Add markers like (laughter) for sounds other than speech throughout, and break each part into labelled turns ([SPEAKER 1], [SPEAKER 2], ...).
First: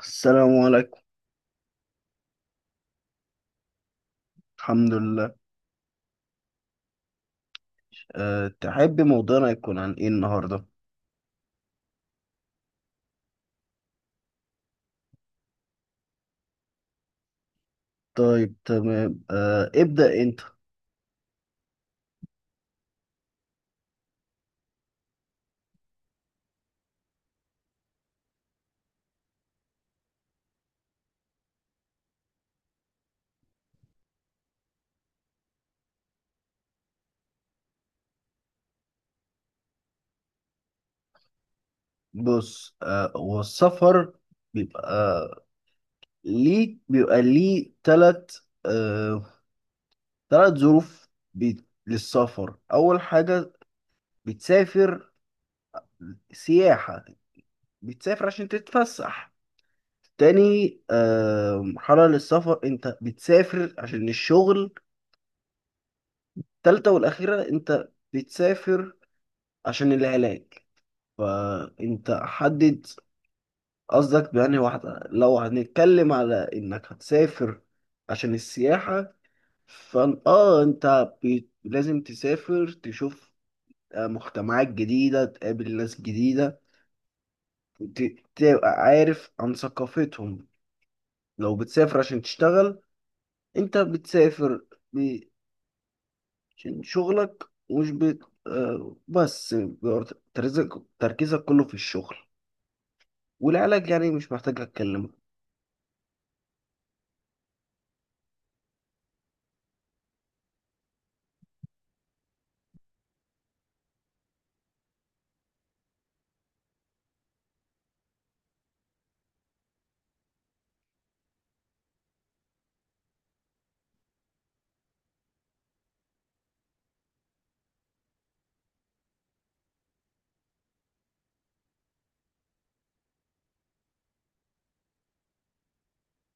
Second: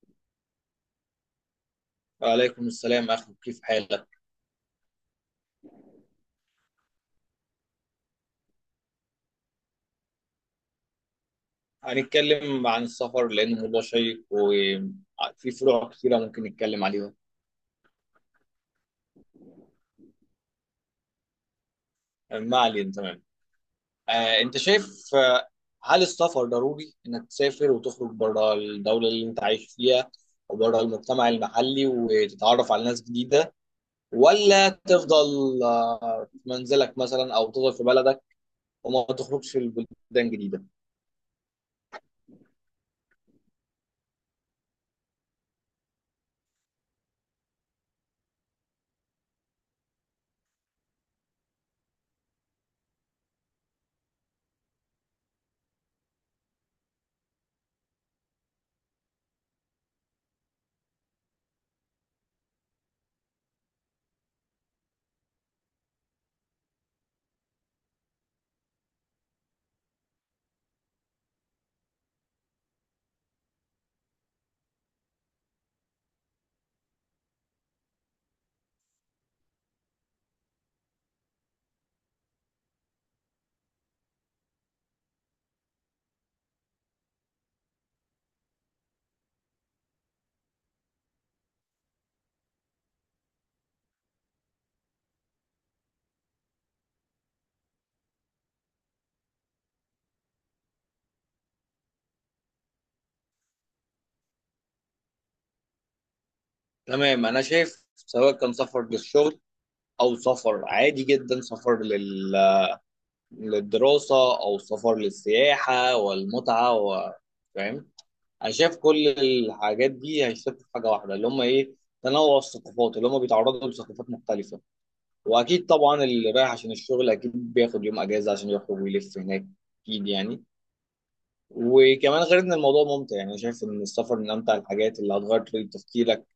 [SPEAKER 1] السلام عليكم.
[SPEAKER 2] وعليكم السلام أخي، كيف حالك؟
[SPEAKER 1] الحمد لله. تحب موضوعنا يكون عن ايه النهارده؟
[SPEAKER 2] هنتكلم عن السفر لأنه موضوع شيق وفي فروع كثيرة ممكن نتكلم عليها.
[SPEAKER 1] طيب، تمام. ابدأ انت.
[SPEAKER 2] ما علينا. تمام. أنت شايف هل السفر ضروري إنك تسافر وتخرج بره الدولة اللي أنت عايش فيها وبره المجتمع المحلي وتتعرف على ناس جديدة، ولا تفضل في منزلك مثلا، أو تفضل في بلدك وما تخرجش البلدان جديدة؟
[SPEAKER 1] بص، والسفر بيبقى ليه، بيبقى ليه تلت، تلت ظروف. للسفر اول حاجة بتسافر سياحة، بتسافر عشان تتفسح. تاني مرحلة للسفر انت بتسافر عشان الشغل. تالتة والاخيرة انت بتسافر عشان العلاج. فانت حدد قصدك بأنهي واحدة. لو هنتكلم على انك هتسافر عشان السياحة، فان انت لازم تسافر، تشوف مجتمعات جديدة، تقابل ناس جديدة، ت... تبقى عارف عن ثقافتهم. لو بتسافر عشان تشتغل، انت بتسافر ب- عشان شغلك، مش بت... بس بيبقى تركيزك تركيزك كله في الشغل. والعلاج يعني مش محتاج اتكلم.
[SPEAKER 2] تمام. أنا شايف سواء كان سفر للشغل أو سفر عادي جدا، سفر للدراسة، أو سفر للسياحة والمتعة فاهم؟ أنا شايف كل الحاجات دي هيشتغلوا في حاجة واحدة اللي هم إيه، تنوع الثقافات، اللي هم بيتعرضوا لثقافات مختلفة. وأكيد طبعا اللي رايح عشان الشغل أكيد بياخد يوم أجازة عشان يخرج ويلف هناك، أكيد يعني. وكمان غير إن الموضوع ممتع، يعني أنا شايف إن السفر من أمتع الحاجات اللي هتغير طريقة تفكيرك.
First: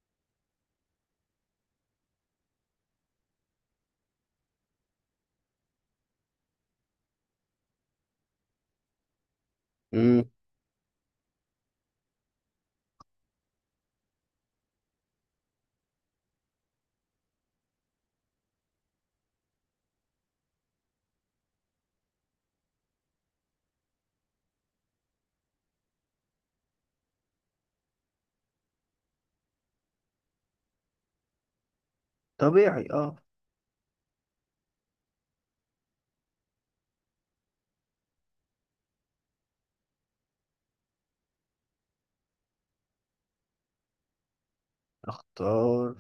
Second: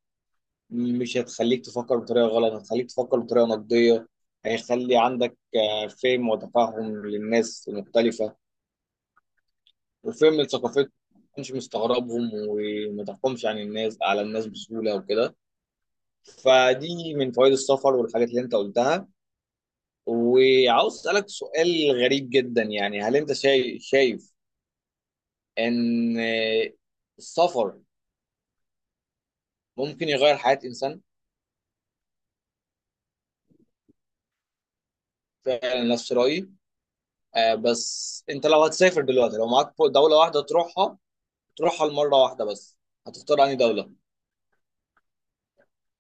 [SPEAKER 2] مش هتخليك تفكر بطريقة غلط، هتخليك تفكر بطريقة نقدية، هيخلي عندك فهم وتفهم للناس المختلفة وفهم ثقافتهم، ما تكونش مستغربهم وما تحكمش عن الناس على الناس بسهولة وكده. فدي من فوائد السفر والحاجات اللي انت قلتها. وعاوز اسألك سؤال غريب جدا، يعني هل انت شايف ان السفر ممكن يغير حياة انسان؟
[SPEAKER 1] طبيعي، اه.
[SPEAKER 2] فعلا نفس رأيي. بس انت لو هتسافر دلوقتي، لو معاك دولة واحدة تروحها، تروحها لمرة واحدة بس، هتختار انهي دولة؟
[SPEAKER 1] اختار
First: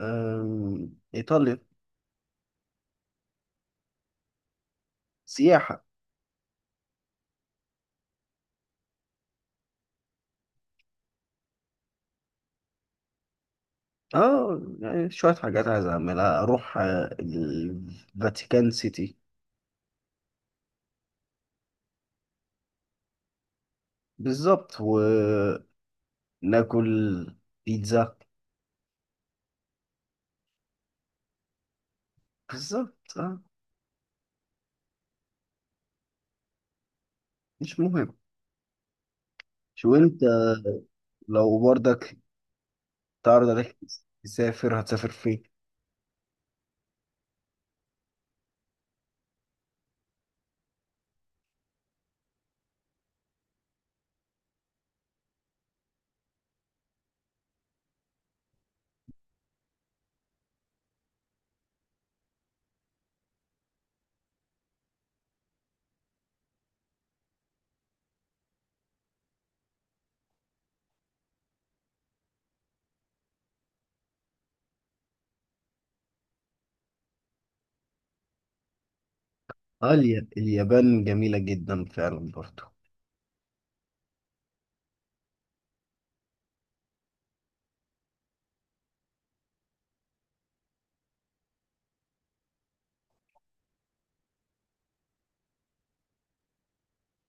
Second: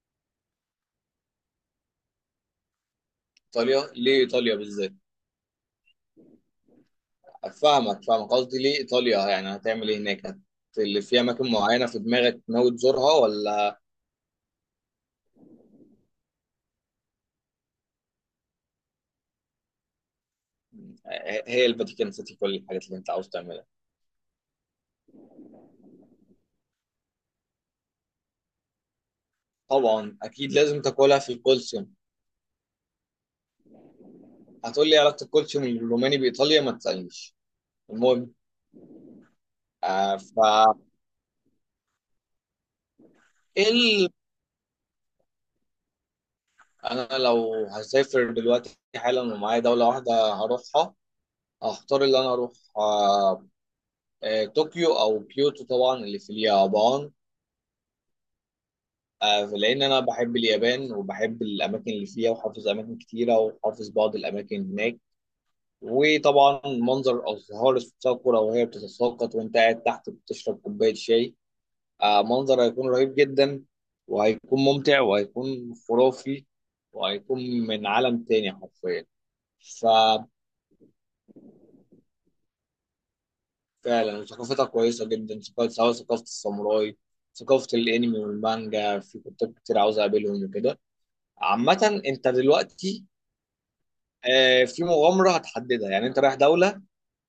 [SPEAKER 1] ايطاليا.
[SPEAKER 2] ايطاليا؟ ليه ايطاليا بالذات؟
[SPEAKER 1] سياحة.
[SPEAKER 2] فاهمك، قصدي ليه ايطاليا، يعني هتعمل ايه هناك؟ اللي في اماكن معينه في دماغك ناوي تزورها ولا؟
[SPEAKER 1] اه يعني شوية حاجات عايز اعملها، اروح الفاتيكان سيتي.
[SPEAKER 2] هي الفاتيكان سيتي كل الحاجات اللي انت عاوز تعملها؟
[SPEAKER 1] بالظبط، وناكل بيتزا.
[SPEAKER 2] طبعا اكيد لازم تاكلها في الكولسيوم.
[SPEAKER 1] بالظبط، اه.
[SPEAKER 2] هتقول لي علاقه الكولسيوم الروماني بايطاليا؟ ما تسالنيش.
[SPEAKER 1] مش مهم.
[SPEAKER 2] المهم.
[SPEAKER 1] شو
[SPEAKER 2] آه
[SPEAKER 1] انت،
[SPEAKER 2] ف
[SPEAKER 1] لو برضك تعرض
[SPEAKER 2] إيه
[SPEAKER 1] عليك
[SPEAKER 2] ال...
[SPEAKER 1] تسافر، هتسافر فين؟
[SPEAKER 2] انا لو هسافر دلوقتي حالا ومعايا دوله واحده هروحها، هختار اللي انا اروح طوكيو او كيوتو، طبعا اللي في اليابان. لان انا بحب اليابان وبحب الاماكن اللي فيها، وحافظ اماكن كتيره، وحافظ بعض الاماكن هناك. وطبعا منظر الازهار الصقرة وهي بتتساقط وانت قاعد تحت بتشرب كوبايه شاي، منظر هيكون رهيب جدا، وهيكون ممتع، وهيكون خرافي، وهيكون من عالم تاني حرفيا.
[SPEAKER 1] اه، اليابان جميلة جدا فعلا برضو.
[SPEAKER 2] ففعلا ثقافتها كويسه جدا، سواء ثقافه الساموراي، ثقافه الانمي والمانجا، في كتاب كتير عاوز اقابلهم وكده. عامة انت دلوقتي في مغامرة هتحددها، يعني انت رايح دولة،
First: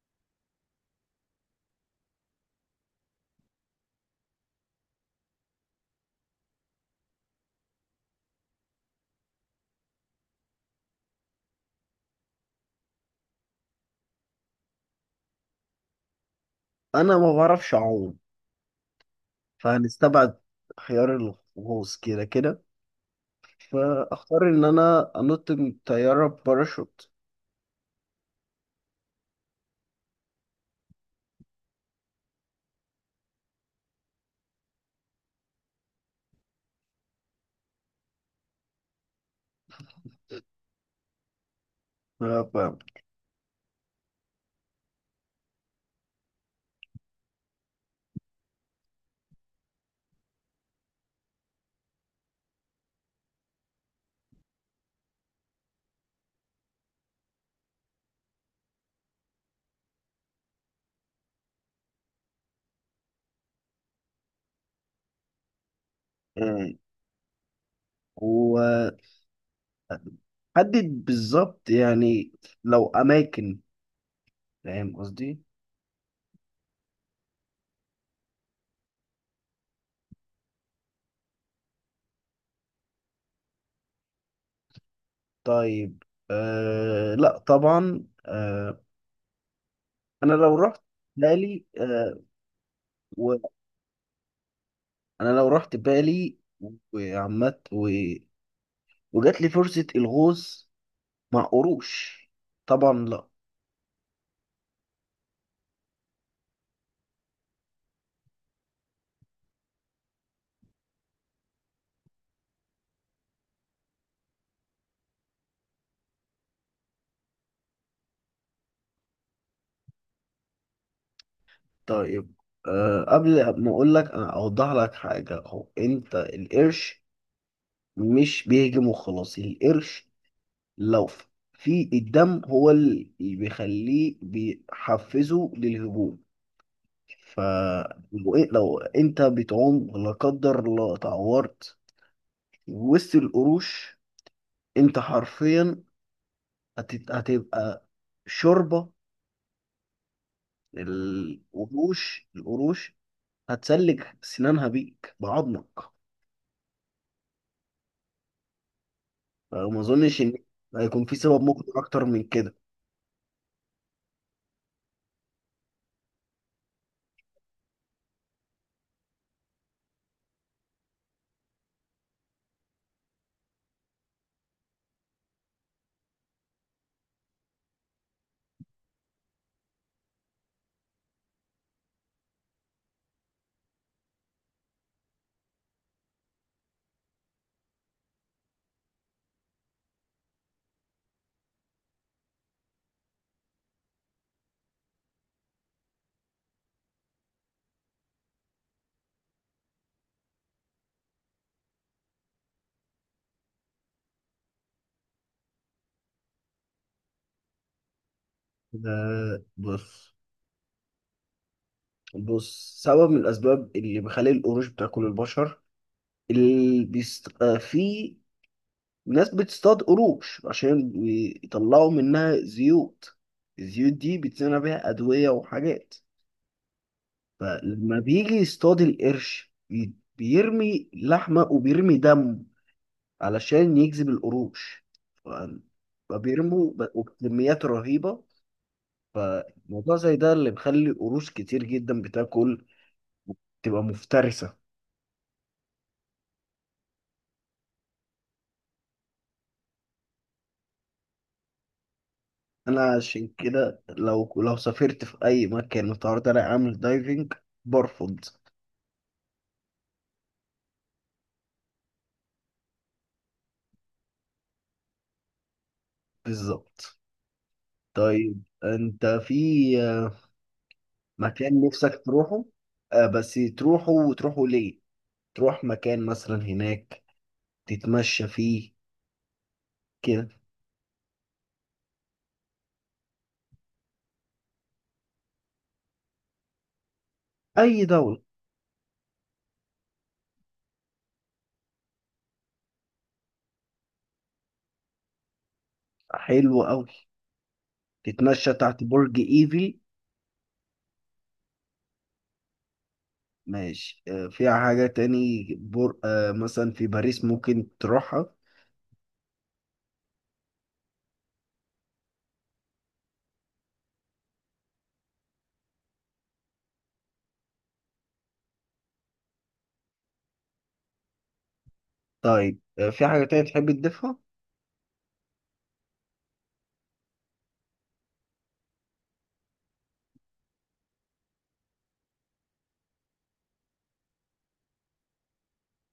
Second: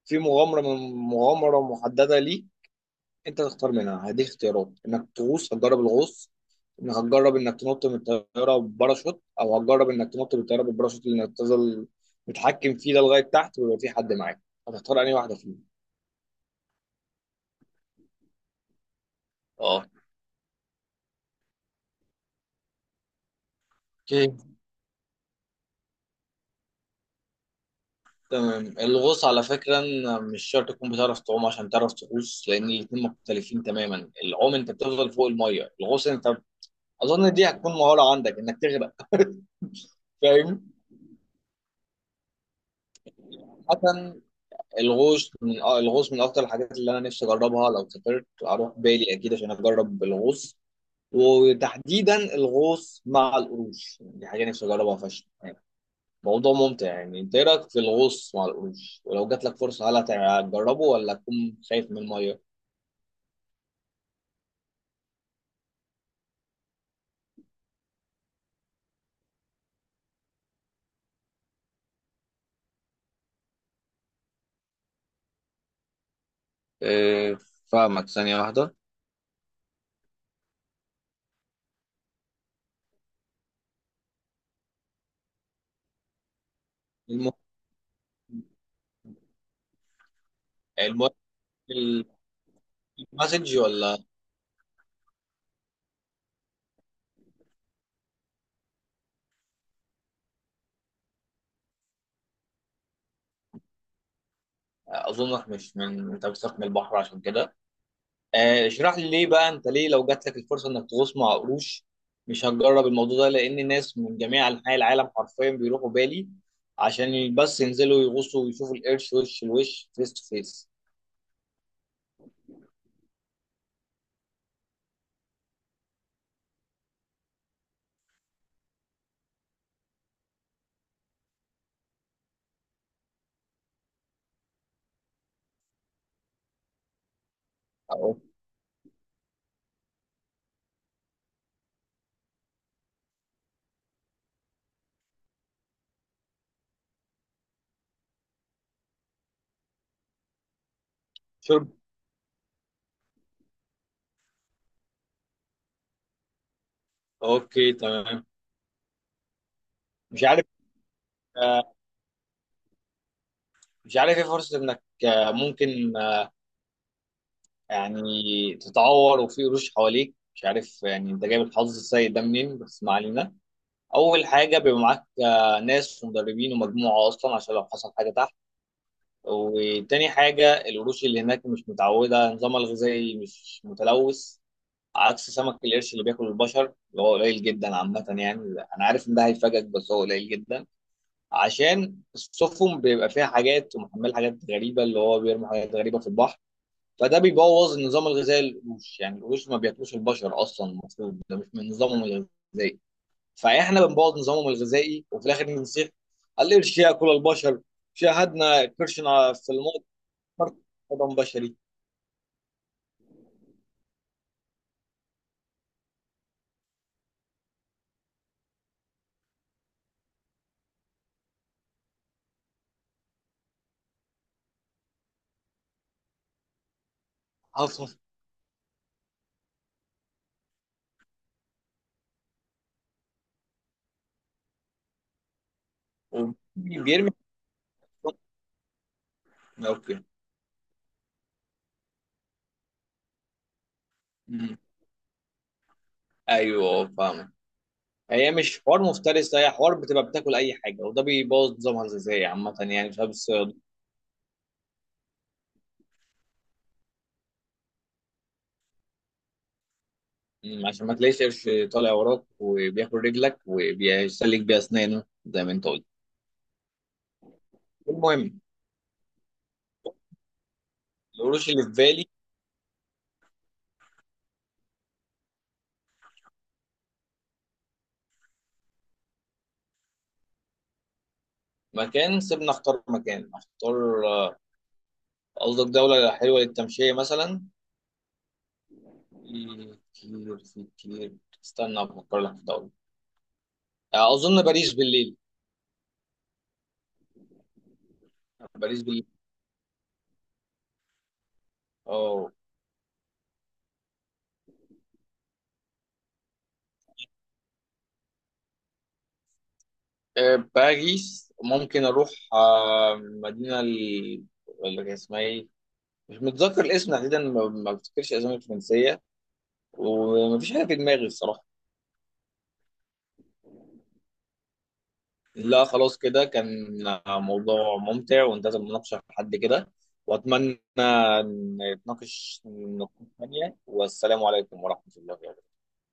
[SPEAKER 2] في مغامرة من مغامرة محددة ليك، انت تختار منها. هديك اختيارات انك تغوص، هتجرب الغوص، انك هتجرب انك تنط من الطيارة بباراشوت، او هتجرب انك تنط من الطيارة بالباراشوت اللي انك تفضل متحكم فيه ده لغاية تحت ويبقى في حد معاك. هتختار انهي واحدة فيهم؟
[SPEAKER 1] انا ما بعرفش اعوم،
[SPEAKER 2] اه.
[SPEAKER 1] فهنستبعد خيار الغوص كده كده.
[SPEAKER 2] اوكي،
[SPEAKER 1] فاختار ان انا انط من طياره باراشوت.
[SPEAKER 2] تمام. الغوص على فكرة إن مش شرط تكون بتعرف تعوم عشان تعرف تغوص، لأن الاتنين مختلفين تماما. العوم أنت بتفضل فوق المية، الغوص أنت أظن دي هتكون مهارة عندك إنك تغرق (laughs) فاهم؟
[SPEAKER 1] ف-
[SPEAKER 2] مثلا الغوص من الغوص من اكتر الحاجات اللي انا نفسي اجربها، لو سافرت اروح بالي اكيد عشان اجرب الغوص. وتحديدا الغوص مع القروش، يعني دي حاجه نفسي اجربها فشخ. موضوع ممتع يعني. انت إيه رايك في الغوص مع القروش؟ ولو جات لك فرصه هل هتجربه ولا تكون خايف من الميه؟
[SPEAKER 1] امم وحدد بالظبط يعني لو اماكن، فاهم قصدي؟
[SPEAKER 2] آه، فاهمك. ثانية واحدة.
[SPEAKER 1] طيب،
[SPEAKER 2] المهم.
[SPEAKER 1] لا طبعا. انا لو رحت
[SPEAKER 2] المهم.
[SPEAKER 1] بالي، وانا
[SPEAKER 2] المسج ولا؟
[SPEAKER 1] لو رحت بالي وعمت وجات لي فرصة الغوص مع قروش، طبعا لا.
[SPEAKER 2] اظنك مش من انت بتخاف من البحر عشان كده. اشرح لي ليه بقى، انت ليه لو جات لك الفرصه انك تغوص مع قروش مش هتجرب الموضوع ده؟ لان ناس من جميع انحاء العالم حرفيا بيروحوا بالي عشان بس ينزلوا يغوصوا ويشوفوا القرش وش لوش، فيس تو فيس.
[SPEAKER 1] طيب، قبل ما اقول لك انا اوضح لك حاجة. هو انت القرش مش بيهجم وخلاص. القرش لو في الدم هو اللي بيخليه، بيحفزه للهجوم.
[SPEAKER 2] اهو.
[SPEAKER 1] فلو لو انت بتعوم لا قدر الله اتعورت وسط القروش، انت حرفيا هتبقى شوربة
[SPEAKER 2] شرب.
[SPEAKER 1] القروش. القروش هتسلك سنانها بيك بعضمك.
[SPEAKER 2] اوكي، تمام.
[SPEAKER 1] فما اظنش
[SPEAKER 2] مش
[SPEAKER 1] ان
[SPEAKER 2] عارف.
[SPEAKER 1] هيكون في سبب
[SPEAKER 2] آه،
[SPEAKER 1] مقنع اكتر من كده.
[SPEAKER 2] مش عارف ايه فرصه انك ممكن يعني تتعور وفي قروش حواليك. مش عارف يعني انت جايب الحظ السيء ده منين، بس ما علينا. اول حاجه بيبقى معاك ناس ومدربين ومجموعه اصلا عشان لو حصل حاجه تحت. وتاني حاجة القروش اللي هناك مش متعودة، نظامها الغذائي مش متلوث، عكس سمك القرش اللي بياكل البشر اللي هو قليل جدا عامة يعني. أنا عارف إن ده هيفاجئك بس هو قليل جدا. عشان السفن بيبقى فيها حاجات ومحمل حاجات غريبة، اللي هو بيرمي حاجات غريبة في البحر، فده بيبوظ النظام الغذائي للقروش. يعني القروش ما بياكلوش البشر أصلا، المفروض ده مش من نظامهم الغذائي. فإحنا بنبوظ نظامهم الغذائي، وفي الآخر بنصيح القرش ياكل البشر، شاهدنا قرشنا في الماضي
[SPEAKER 1] بص،
[SPEAKER 2] حضن بشري.
[SPEAKER 1] بص، سبب من الأسباب اللي بيخلي القروش بتاكل البشر، اللي بيست... آه، في ناس بتصطاد قروش عشان يطلعوا منها زيوت. الزيوت دي بيتصنع بيها أدوية وحاجات.
[SPEAKER 2] عاصم.
[SPEAKER 1] فلما بيجي يصطاد القرش بيرمي لحمة وبيرمي دم علشان يجذب القروش. ف- فبيرموا
[SPEAKER 2] بيرمي.
[SPEAKER 1] وبكميات رهيبة. فالموضوع
[SPEAKER 2] اوكي.
[SPEAKER 1] زي ده اللي بيخلي قروش كتير جدا بتاكل، تبقى مفترسة.
[SPEAKER 2] مم. ايوه فاهم. هي مش حوار مفترس، هي حوار بتبقى بتاكل اي حاجه، وده بيبوظ نظامها الغذائي عامه
[SPEAKER 1] انا
[SPEAKER 2] يعني بسبب
[SPEAKER 1] عشان
[SPEAKER 2] الصياد.
[SPEAKER 1] كده لو لو سافرت في اي مكان متعرض عليا اعمل دايفنج، برفض.
[SPEAKER 2] مم، عشان ما تلاقيش قرش طالع وراك وبياكل رجلك وبيسلك بيها اسنانه زي ما انت قلت.
[SPEAKER 1] بالظبط.
[SPEAKER 2] المهم.
[SPEAKER 1] طيب انت في
[SPEAKER 2] القروش
[SPEAKER 1] مكان
[SPEAKER 2] اللي في
[SPEAKER 1] نفسك
[SPEAKER 2] بالي.
[SPEAKER 1] تروحه، بس تروحه وتروحه ليه؟ تروح مكان مثلا هناك تتمشى فيه كده.
[SPEAKER 2] مكان؟ سيبنا اختار مكان. اختار قصدك دوله حلوه للتمشيه مثلا؟
[SPEAKER 1] اي دولة.
[SPEAKER 2] في كتير، في كتير. استنى افكر لك في دوله. اظن باريس بالليل.
[SPEAKER 1] حلوة قوي، تتمشى
[SPEAKER 2] باريس
[SPEAKER 1] تحت
[SPEAKER 2] بال
[SPEAKER 1] برج ايفل.
[SPEAKER 2] اه.
[SPEAKER 1] ماشي، فيها حاجة تاني بر... آه، مثلا في باريس ممكن تروحها.
[SPEAKER 2] باريس ممكن اروح اللي اسمها ايه، مش متذكر الاسم تحديدا، ما بفتكرش اسامي فرنسيه، ومفيش حاجه في دماغي الصراحه.
[SPEAKER 1] طيب، في حاجة تانية تحب تضيفها؟
[SPEAKER 2] لا، خلاص كده كان موضوع ممتع. وانتهت المناقشه لحد كده، واتمنى نتناقش في نقاش ثانيه. والسلام عليكم ورحمه الله وبركاته.